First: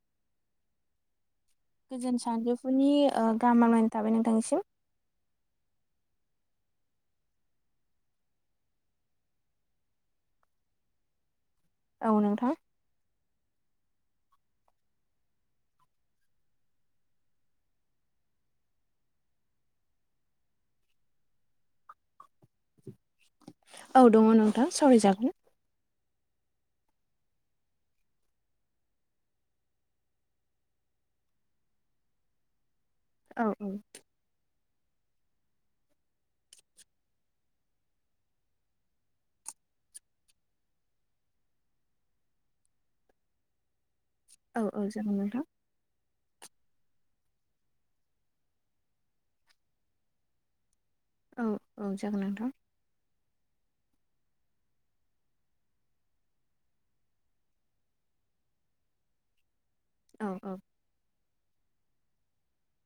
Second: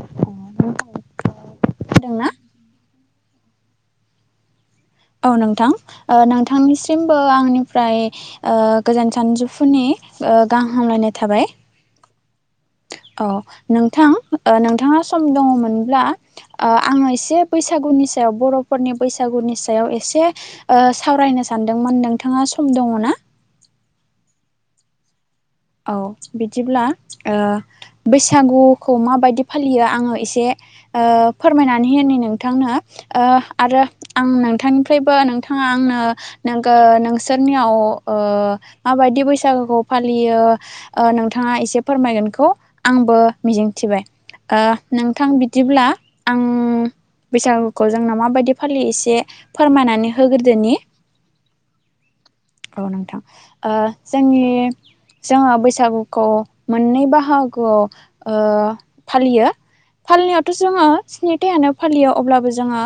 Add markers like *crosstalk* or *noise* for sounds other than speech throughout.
*inaudible* गोजोन खोनादोंना? सानजौफुनि गाहाम हामग्लायनाय थाबाय नोंथांनिसिम। औ नोंथां नोंथांनिसिमबो आंनिफ्राय गोजोन सानजौफुनि। गाहाम हामलायनाय थाबाय। औ नोंथां। औ नोंथां नोंथाङा सम दङमोनब्ला आङो एसे बैसागुनि सायाव। बर'फोरनि बैसागुनि। सायाव एसे सावरायनो सानदोंमोन नोंथाङा सम दङ ना। औ दङ नोंथां सावराय जागोन। औ बिदिब्ला ओ बैसागुखौ माबायदि फालियो आङो एसे फोरमायनानै होनि नोंथांनो औ आरो आं नोंथांनि। बो नोंथाङा आंनो नोंसोरनियाव माबायदि बैसागोखौ फालियो नोंथाङा एसे फोरमायगोनखौ आंबो मिजिंथिबाय औ औ जागोन नोंथां बिदिब्ला आं। बैसागुखौ जोंना माबायदि फालि एसे फोरमायनानै होग्रोदोनि। औ औ जागोन नोंथां। औ नोंथां जोंनि जोङो बैसागुखौ मोननै बाहाव। ओ फालियो औ फालिनायाथ औ जोङो हबथायानो फालियो अब्लाबो जोङो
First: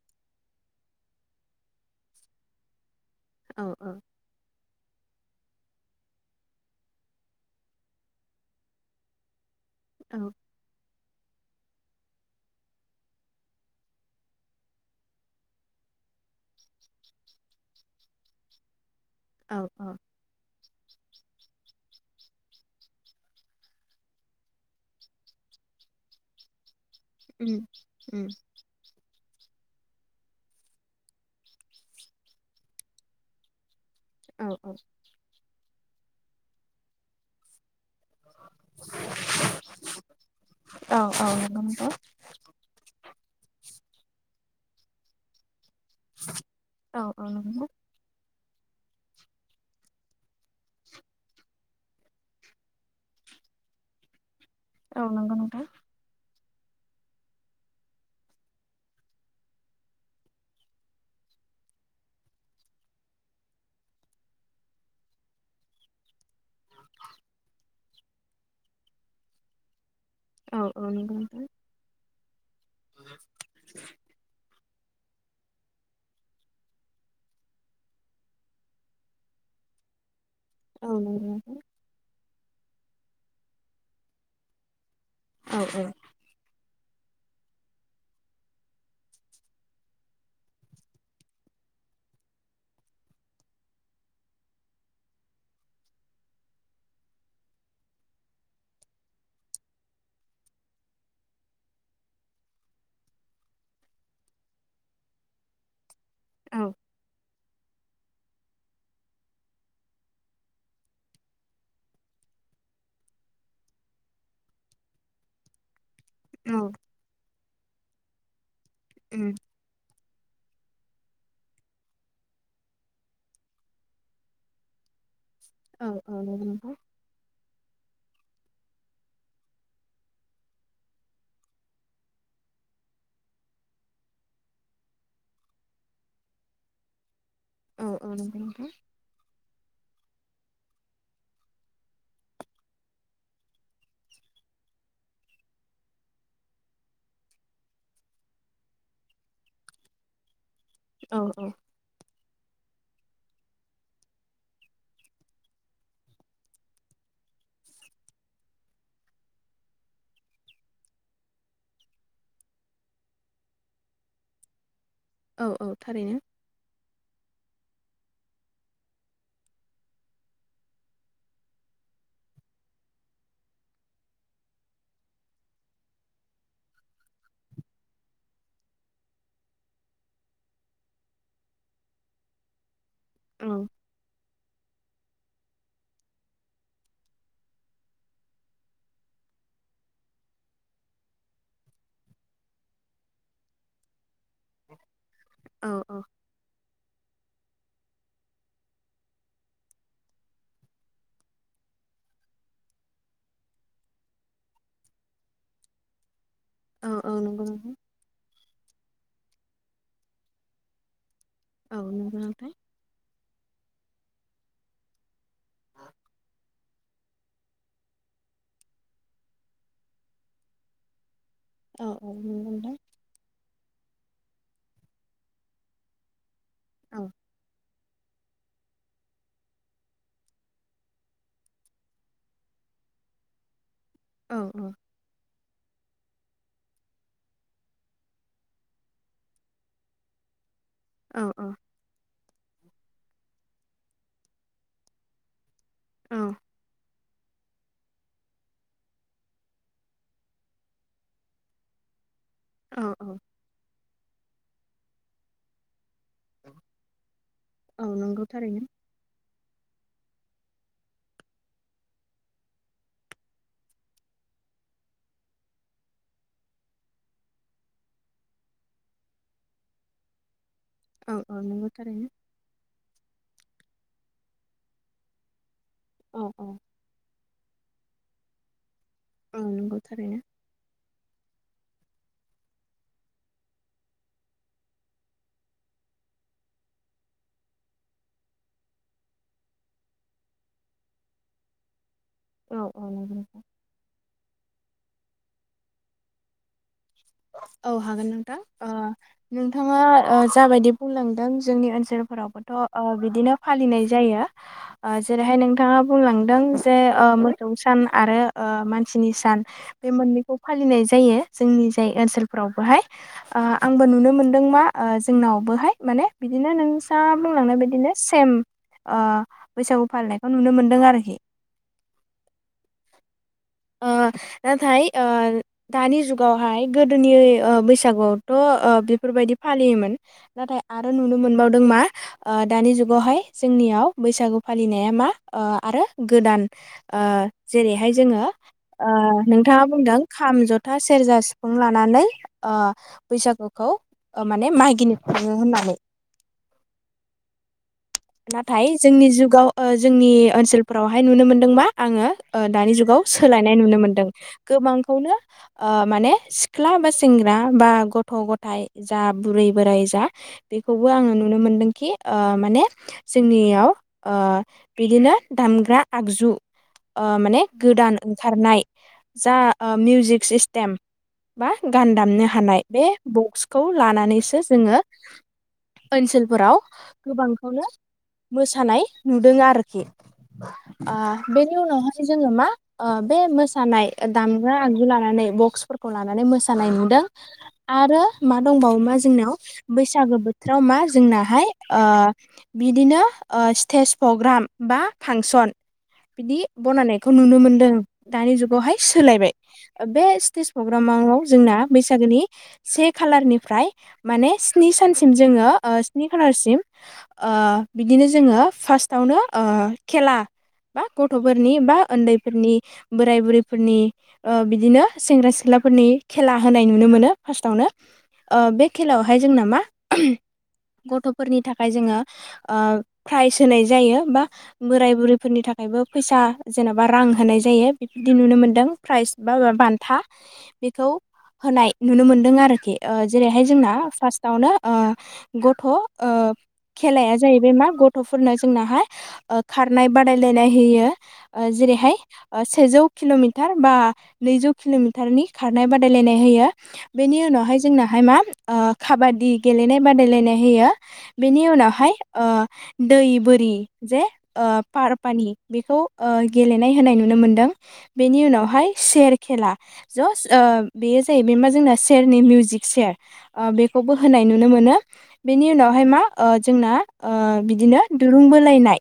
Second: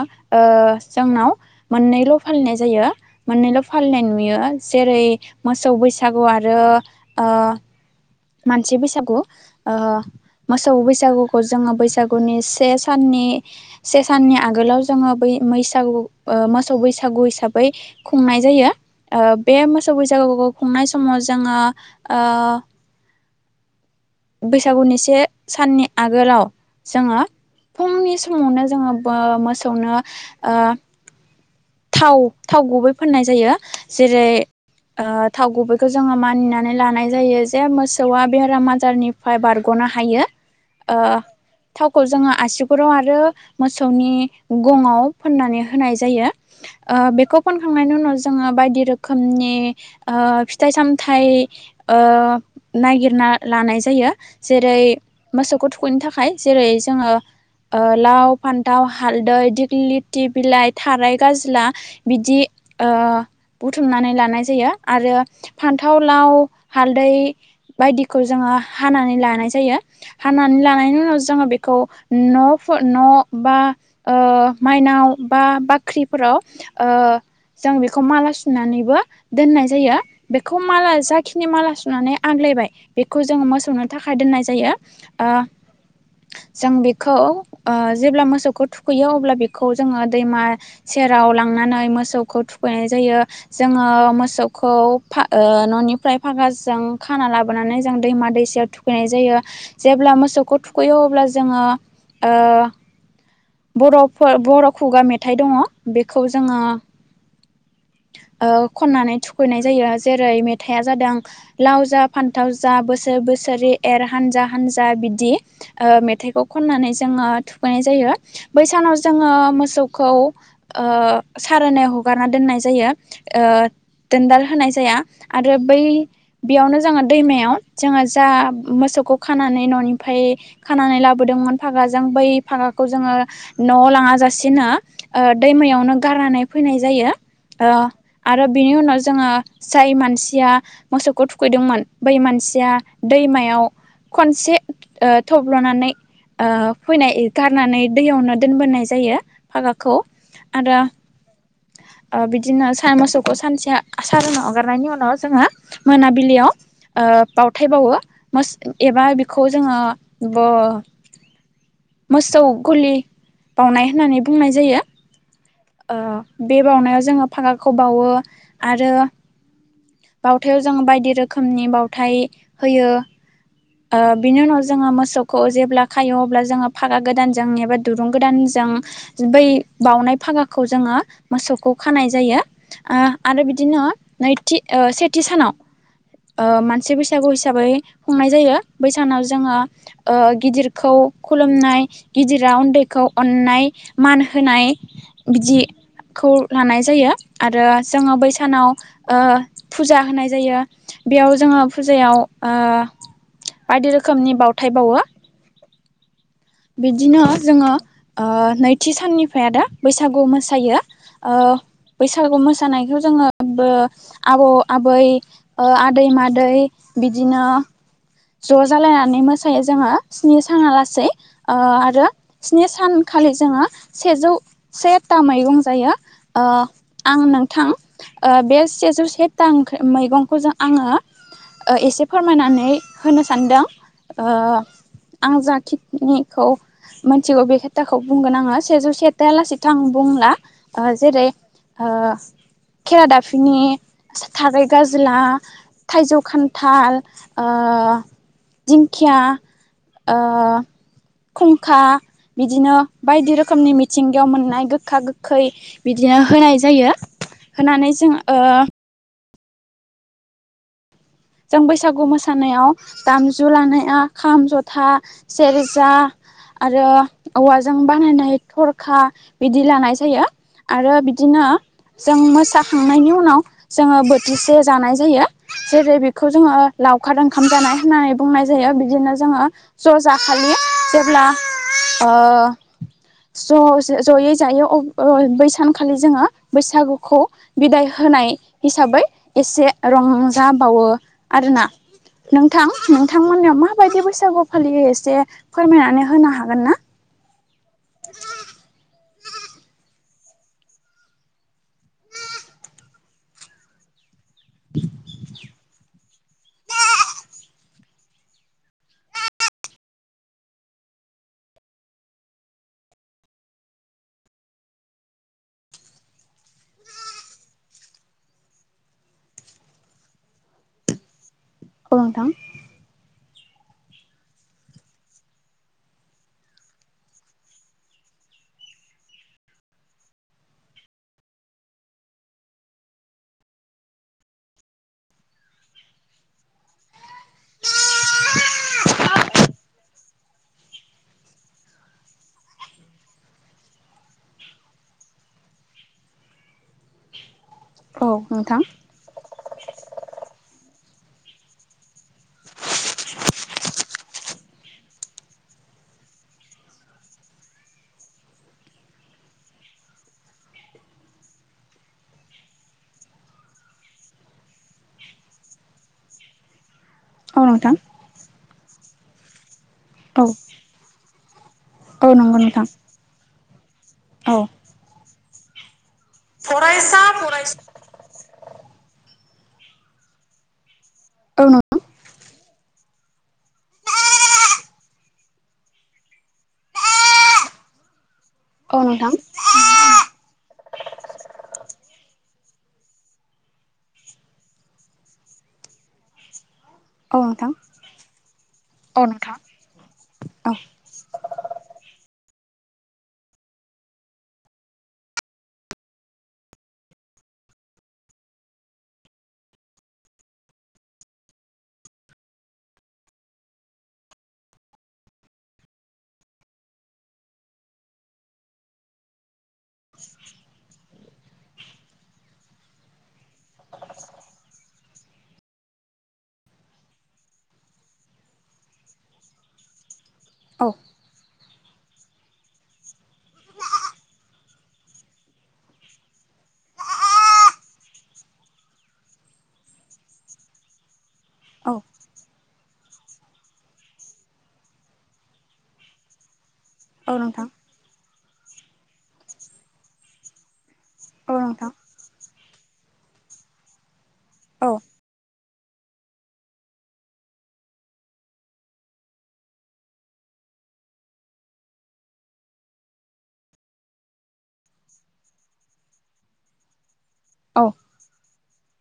जोंनाव मोननैल फालिनाय जायो। मोननैल औ औ फालिनाय नुयो जेरै मोसौ बैसागु आरो ओ मानसि बैसागु ओ औ मोसौ बैस सागुखौ जोङो बैसागुनि से साननि आगोलाव जोङो बै मैसागु ओ मोसौ बैसागु हिसाबै खुंनाय जायो ओ बे औ औ मोसौ बैसागु खुंनाय समाव जोङो ओ बैसागुनि से साननि आगोलाव जोङो उम फुंनि उम समावनो जोङो बो मोसौनो ओ थाव थाव गुबै फोननाय जायो जेरै औ ओ थाव गुबैखौ जोङो मानिनानै लानाय जायो जे मोस सौआ बेराम आजारनिफ्राय बारगनो हायो ओ औ औ नंगौ नोंथां थावखौ जोङो आसुगुराव आरो मोसौनि गङाव फोननानै होनाय जायो ओ औ औ बेखौ नंगौ फोनखांनायनि उनाव जोङो बायदि रोखोमनि ओ फिथाइ सामथाइ ओ नागिर ना लानाय जायो जेरै औ नंगौ नोंथां मोसौखौ थुखैनो थाखाय जेरै जोङो ओ लाव फान्थाव हालदै दिग्लिथि बिलाइ थाराय गाज्ला बिदि ओ बुथुमनानै लानाय जायो आरो फान्थाव लाव हालदै बायदिखौ जोङो हानानै लानाय जायो हानानै औ औ लानायनि नंगौ उनाव जोङो नोंथां बेखौ न'फो न' बा ओ माइनाव बा बाख्रि फोराव ओ जों बेखौ माला सुनानैबो दोननाय जायो बेखौ माला औ नंगौ जाखिनि नोंथां माला सुनानै आग्लायबाय बेखौ जोङो मोसौनो थाखाय दोननाय जायो ओ औ औ जों बेखौ ओ जेब्ला मोसौखौ थुखैयो अब्ला बेखौ जोङो दैमा सेराव लांनानै मोसौखौ थुखैनाय जायो जोङो मोसौखौ फा ओ न निफ्राय फागाजों खाना लाबोनानै जों दैमा दैसायाव थुखैनाय जायो जेब्ला मोसौखौ थुखैयो यो अब्ला जोङो ओ बर'फोर बर' खुगा मेथाइ दङ बेखौ जोङो औ ओ खननानै थुखैनाय जायो जेरै मेथाया जादों लाव जा फानथाव जा बोसोर बो बोसोरि एर हानजा हानजा बिदि ओ मेथाइखौ औ खननानै जोङो थुखैनाय जायो बै सानाव उम जोङो मोसौखौ ओ सारोनै हगारना दोननाय जायो दोनदाल होनाय जाया आरो बै औ औ नंगौ नोंथां बेयावनो जोङो दैमायाव जोङो जा मोसौखौ खानानै न'निफ्राय खानानै लाबोदोंमोन फागाजों बै फागा खौ जोङो न'आव लाङा लासिनो ओ दैमायावनो गारनानै फैनाय जायो ओ औ औ नंगौ आरो नोंथां बिनि उनाव जोङो जाय मानसि थिया मोसौखौ थुखैदोंमोन बै मानसिया दैमायाव खनसे ओ थब्ल'नानै ओ फैनाय गारनानै दैयावनो दोनबोनाय जायो फागाखौ आरो औ औ ओ बि दिनो साइ मोसौखौ सानसे सारोनाव हगारनायनि उनाव जोङो मोनाबिलियाव ओ बावथाय बावो मोस एबा बेखौ जोङो बो मोसौ गलि बावनाय होननानै बुंनाय जायो औ औ ओ थारैनो बे बावनायाव जोङो फागाखौ बावो आरो बावथायाव जों बायदि रोखोमनि बावउथाय होयो ओ बिनि उनाव जोङो मोसौखौ जेब्ला खायो अब्ला जोङो फागा गोदानजों एबा दुरुं गोदानजों जों बै बाउनाय फागाखौ जोङो मोसौखौ खानाय जायो ओ आरो औ बिदिनो नैथि ओ सेथि सानाव ओ मानसि बैसागु हिसाबै खुंनाय जायो बै सानाव जोङो ओ गिदिरखौ खुलुमनाय गिदिरा उनदैखौ अन नाय मान होनाय औ औ बिदिखौ लानाय जायो जायो आरो जोङो बैसानाव ओ फुजा होनाय जायो बेयाव जोङो फु जायाव ओ बायदि रोखोमनि बावथाय बावो औ औ बिदिनो नंगौ जोङो नोंथां ओ नैथि साननिफ्राय आरो बैसागु मोसायो ओ औ नंगौ बैसागु नोंथां मोसानायखौ जोङो बो आबौ आबै ओ आदै मादै बिदिनो ज' जालायनानै मोसायो जोङो स्नि साना लासै ओ औ आरो औ नंगौ स्नि नोंथां सानखालि जोङो सेजौ सेथा मैगं जायो ओ औ आं नोंथां बे सेजौ सेथा ओंख्रि मैगंखौ जों आङो एसे फोरमायनानै होनो सानदों ओ औ आं जा खिनिखौ मिथिगौ बे खोथाखौ बुंगोन आङो सेजौ सेथायालासेथ' आं बुंला ओ औ जेरै औ ओ खेरादाफिनि थागाय गाज्ला थाइजौ औ खानथाल ओ ओ दिंखिया ओ खुंखा बिदिनो औ औ बायदि रोखोमनि मिथिंगायाव मोननाय गोखा गोखै बिदिनो होनाय जायो औ होनानै जों नंगौ ओ थारैनो जों बैसागु मोसानायाव दामजु लानाया खाम जथा सेरजा आरो औवाजों बानायनाय थरखा बिदि लानाय जायो आरो औ औ बिदिनो नंगौ थारैनो जों मोसा खांनायनि उनाव जोङो बोथिसे जानाय जायो जेरै बेफो औ खौ औ जोङो लावखार ओंखाम जानाय होननानै बुंनाय जायो बिदिनो जोङो औ नंगौ ज' थारैनो जाखालि जेब्ला ओ ज' जयै जायो बै सानखालि जोङो बैसागुखौ बिदाय हो होनाय हिसाबै एसे रंजाबावो आरोना औ नोंथां औ नंगौ नोंथांमोननियाव माबायदि बुस फालियो एसे फोरमायनानै होनो हागोन ना औ हागोन नोंथां ओ नोंथाङा ओ जाबायदि बुंलांदों जोंनि ओनसोलफोरावबोथ बिदिनो फालिनाय जायो जेरैहाय नोंथाङा बुंलांदों जे मोसौ सान आरो मानसिनि सान बे मोननैखौ फालिनाय जायो जोंनि जाय ओनसोलफोरावबोहाय ओ आंबो नुनो मोन्दों मा ओ जोंनावबोहाय माने बिदिनो नों सा बुंलांनाय बदिनो सेम बैसागु फालिनायखौ नुनो मोनदों आरोखि औ नोंथां नाथाय दानि जुगावहाय गोदोनि बैसागुआवथ बेफोरबायदि फालियोमोन नाथाय आरो नुनो मोनबावदों मा दानि जुगावहाय जोंनियाव बैसागु फालिनाया मा आरो गोदान जेरैहाय जोङो नोंथाङा बुंदों खाम जथा सेरजा सिफुं लानानै बैसागुखौ माने मागिनो थाङो होननानै *inaudible* औ नोंथां नाथाय जोंनि जुगाव जोंनि ओनसोल फोरावहाय नुनो मोनदोंबा आङो दानि जुगाव सोलायनाय नुनो मोन्दों गोबांखौनो ओ माने सिख्ला बा सेंग्रा बा गथ' गथायाय जा बुरै बोराय जा बे खौबो आङो नुनो मोनदोंखि ओ माने जोंनियाव बिदिनो दामग्रा आगजु ओ औ माने नोंथां गोदान ओंखारनाय जा औ मिउजिक सिस्टेम बा गान औ दामनो नंगौ हानाय नोंथां बे बक्सखौ औ लानानैसो जोङो ओनसोलफोराव फरायसा फरायसु गोबांखौनो मोसानाय नुदों आरोखि औ बेनि नोंथां उनावहाय जोङो मा बे मोसानाय दामग्रा आगजु लानानै बक्सफोरखौ लानानै मोसानाय नुदों आरो मा दंबावो औ मा नोंथां जोंनाव बैसागो बोथोराव मा जोंनाहाय ओ बिदिनो स्टेज प्रग्राम बा फांसन बिदि बनायनायखौ औ नुनो नोंथां मोन्दों दानि जुगावहाय औ सोलायबाय नोंथां बे स्टेज औ प्रग्रामाव जोंना बैसागोनि से खालारनिफ्राय माने स्नि सानसिम जोङो स्नि खालारसिम बिदिनो जोङो फार्स्टआवनो खेला बा गथ'फोरनि बा उन्दैफोरनि बोराय बुरैफोरनि बिदिनो सेंग्रा सिख्ला फोरनि खेला होनाय नुनो मोनो फार्स्टआवनो बे खेलायावहाय जोंना मा गथ'फोरनि थाखाय जोङो प्राइज होनाय जायो बा बोराय बुरैफोरनि थाखायबो फैसा जेनेबा रां होनाय जायो बेबायदि नुनो मोनदों प्राइज बा बान्था औ बेखौ होनाय नुनो मोनदों आरोखि जेरैहाय जोंना फार्स्टावनो गथ' खेलाया जाहैबाय मा गथ'फोरनो जोंनाहाय खारनाय बादायलायनाय होयो औ जेरैहाय सेजौ किल मिटार बा नैजौ किल मिटारनि खारनाय बादायलायनाय होयो औ बेनि नोंथां उनावहाय जोंनाहाय मा काबादि गेलेनाय बादायलायनाय होयो औ बेनि नोंथां उनावहाय दै बोरि जे औ पारपानि बेखौ गेलेनाय होननाय नुनो मोनदों बेनि उनावहाय सेर खेला ज बेयो ज बे मा जोंना सेरनि मिउजिक सेर बेखौबो होनाय नुनो मोनो बेनि उनावहाय मा जोंना औ बिदिनो दुरुं बोलायनाय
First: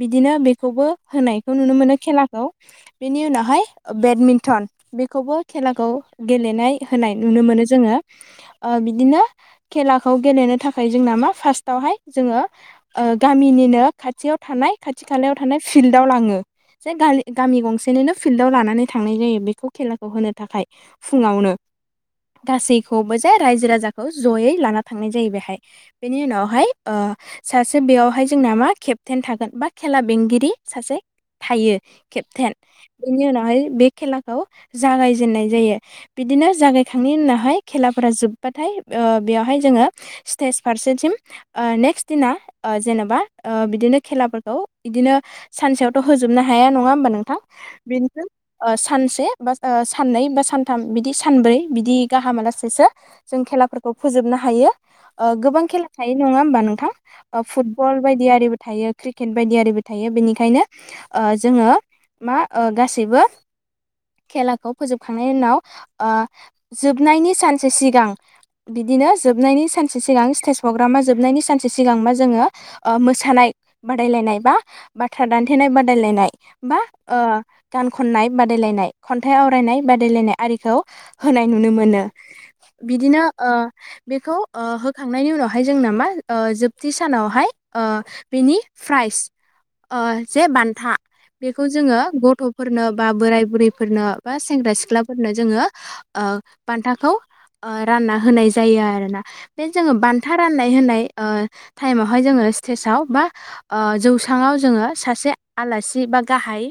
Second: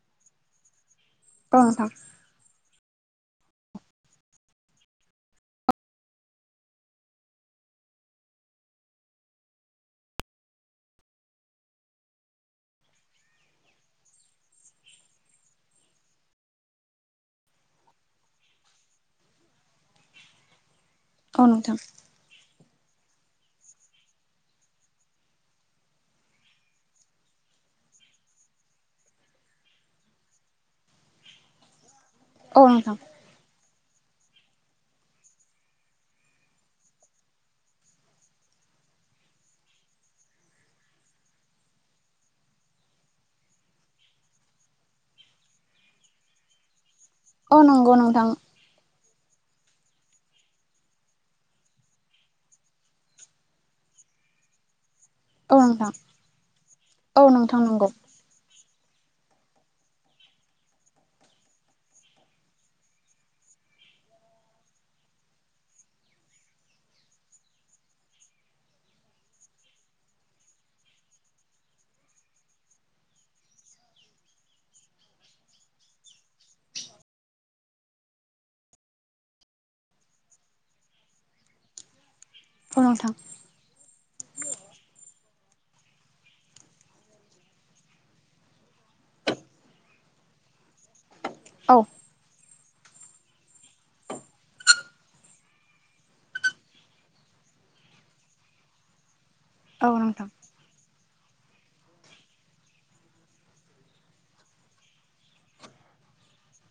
बिदिनो बेखौबो होनायखौ औ नुनो नोंथां मोनो खेलाखौ बेनि उनावहाय बेडमिन्टन बेखौबो खेलाखौ गेलेनाय होनाय नुनो मोनो बिदिनो खेलाखौ गेलेनो थाखाय जोंना मा फार्स्ट थावहाय जोङो गामिनिनो खाथियाव थानाय खाथि खालायाव थानाय फिल्डआव लाङो जे गामि गंसेनिनो फिल्डाव लानानै थांनाय जायो बेखौ खेलाखौ होनो थाखाय औ फुङावनो नोंथां गासै खौबो जे रायजो राजाखौ जयै लाना थांनाय जायो बेहाय बेनि उनाव सासे बेयावहाय जोंना मा केपटेन थागोन बा खेला बेंगिरि सासे थायो केपटेन औ नोंथां बेनि उनावहाय बे खेलाखौ जागायजेननाय जायो बिदिनो जागायखांनायनि उनावहाय खेलाफोरा जोब्बाथाय बेयावहाय जोङो स्टेज फारसे थिम नेक्स्ट दिना जेनेबा बिदिनो खेलाफोरखौ बिदिनो सानसेयावथ' होजोबनो हाया हाया नङा होमबा नोंथां औ नंगौ नोंथां सानस से बा सानै बा सान थाम बिदि सानब्रै बिदि गाहामालासेसो जों खेलाफोरखौ फोजोब नो हायो औ गोबां नोंथां खेला थायो नङा होनबा औ नोंथां नंगौ फुटबल बायदि आरिबो थायो क्रिकेट बायदियारिबो थायो बेनिखायनो जोङो मा गासैबो खेलाखौ फोजोबखांनायनि उनाव जोबनायनि सानसे सिगां बि दिनो जोबनायनि सानसे सिगां स्टेज पग्रामा जोबनायनि सानसे सिगांबा जोङो मोसानाय बादायलायनाय बा बाथ्रा दान्थेनाय नाय बादायलायनाय गान खननाय बादायलायनाय खन्थाइ आवरायनाय बादायलायनाय आरि खौ होनाय नुनो मोनो औ नोंथां बिदिनो बेखौ होखांनायनि उनाव हाय जोंना मा जोबथि सानावहाय बेनि फ्राइस जे बान्था बेखौ औ जोङो गथ' फोरनो बा बोराय बुरैफोरनो बा सेंग्रा सिख्लाफोरनो जोङो बान्थाखौ रानना होनाय जायो आरोना बे औ जोङो नोंथां बान्था राननाय होनाय टाइम आवहाय जोङो स्टेजाव बा जौस्राङाव जोङो सासे आलासि बा गाहाय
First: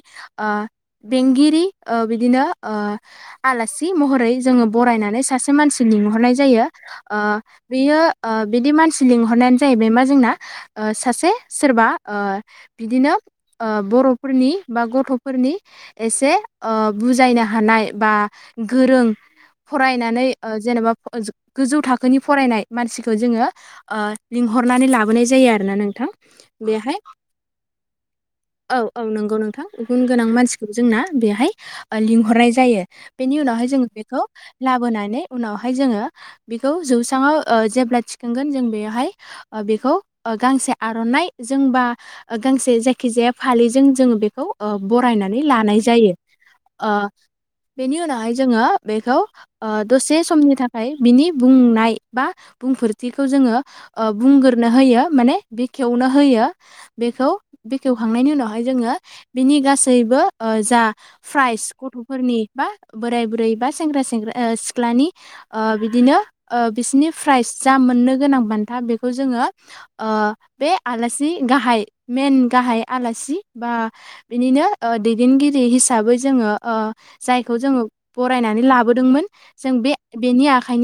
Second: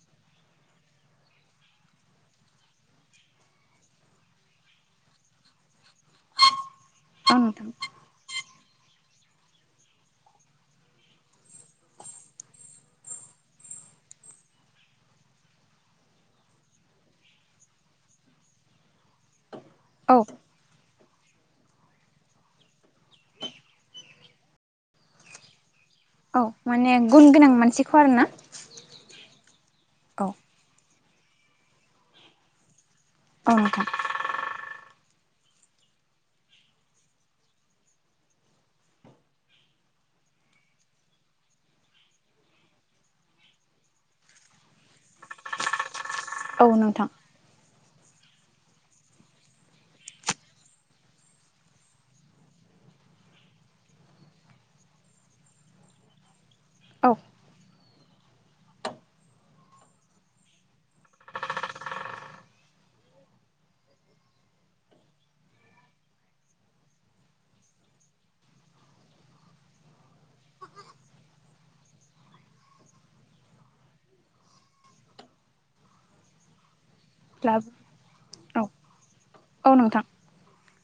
बेंगिरि बिदिनो आलासि महरै जोङो बरायनानै सासे मानसि लिंहरनाय जायो औ नोंथां बियो बिदि मानसि लिंहरनायानो जाहैबाय मा जोंना सासे सोरबा बिदिनो बर'फोरनि बा गथ'फोरनि एसे बुजायनो हानाय बा गोरों औ फरायनानै जेनेबा गोजौ थाखोनि फरायनाय मानसि खौ जोङो लिंहरनानै लाबोनाय जायो आरोना नों थां औ बेहाय माने गुन गोनां मानसिखौ आरोना औ औ नंगौ नों गुन गोनां औ मानसिखौ जोंना बेहाय लिंहरनाय जायो। बेनि औ उनावहाय जों नोंथां बेखौ लाबोनानै उनावहाय जोङो बेखौ जौसाङाव जेब्ला थिखांगोन जों बेयावहाय बेखौ गांसे आर'नाय जोंबा गांसे जे खिजाया फालिजों जोङो बेखौ बरायनानै लानाय जायो। औ नोंथां बेनि उनाव हाय जोङो बेखौ दसे समनि थाखाय बिनि बुंनाय बा बुंफोर नाय खौ जोङो बुंगोरनो होयो माने बेखेवनो होयो। औ बेखौ बेखेव खांनायनि उनावहाय जोङो बेनि गासैबो जा प्राइज गथ'फोरनि बा बोराय बुरै बा सेंग्रा सेंग्रा सिख्लानि बिदिनो बिसिनि प्राइज जा मोननो गोनां बान्था बेखौ जोङो बे आलासि गाहाय मेन गाहाय आलासि बा बिनिनो दैदेनगिरि हिसाबै जोङो ओ जायखौ जोङो बरायनानै औ लाबोदोंमोन जों औ बे नोंथां बेनि आखाइनि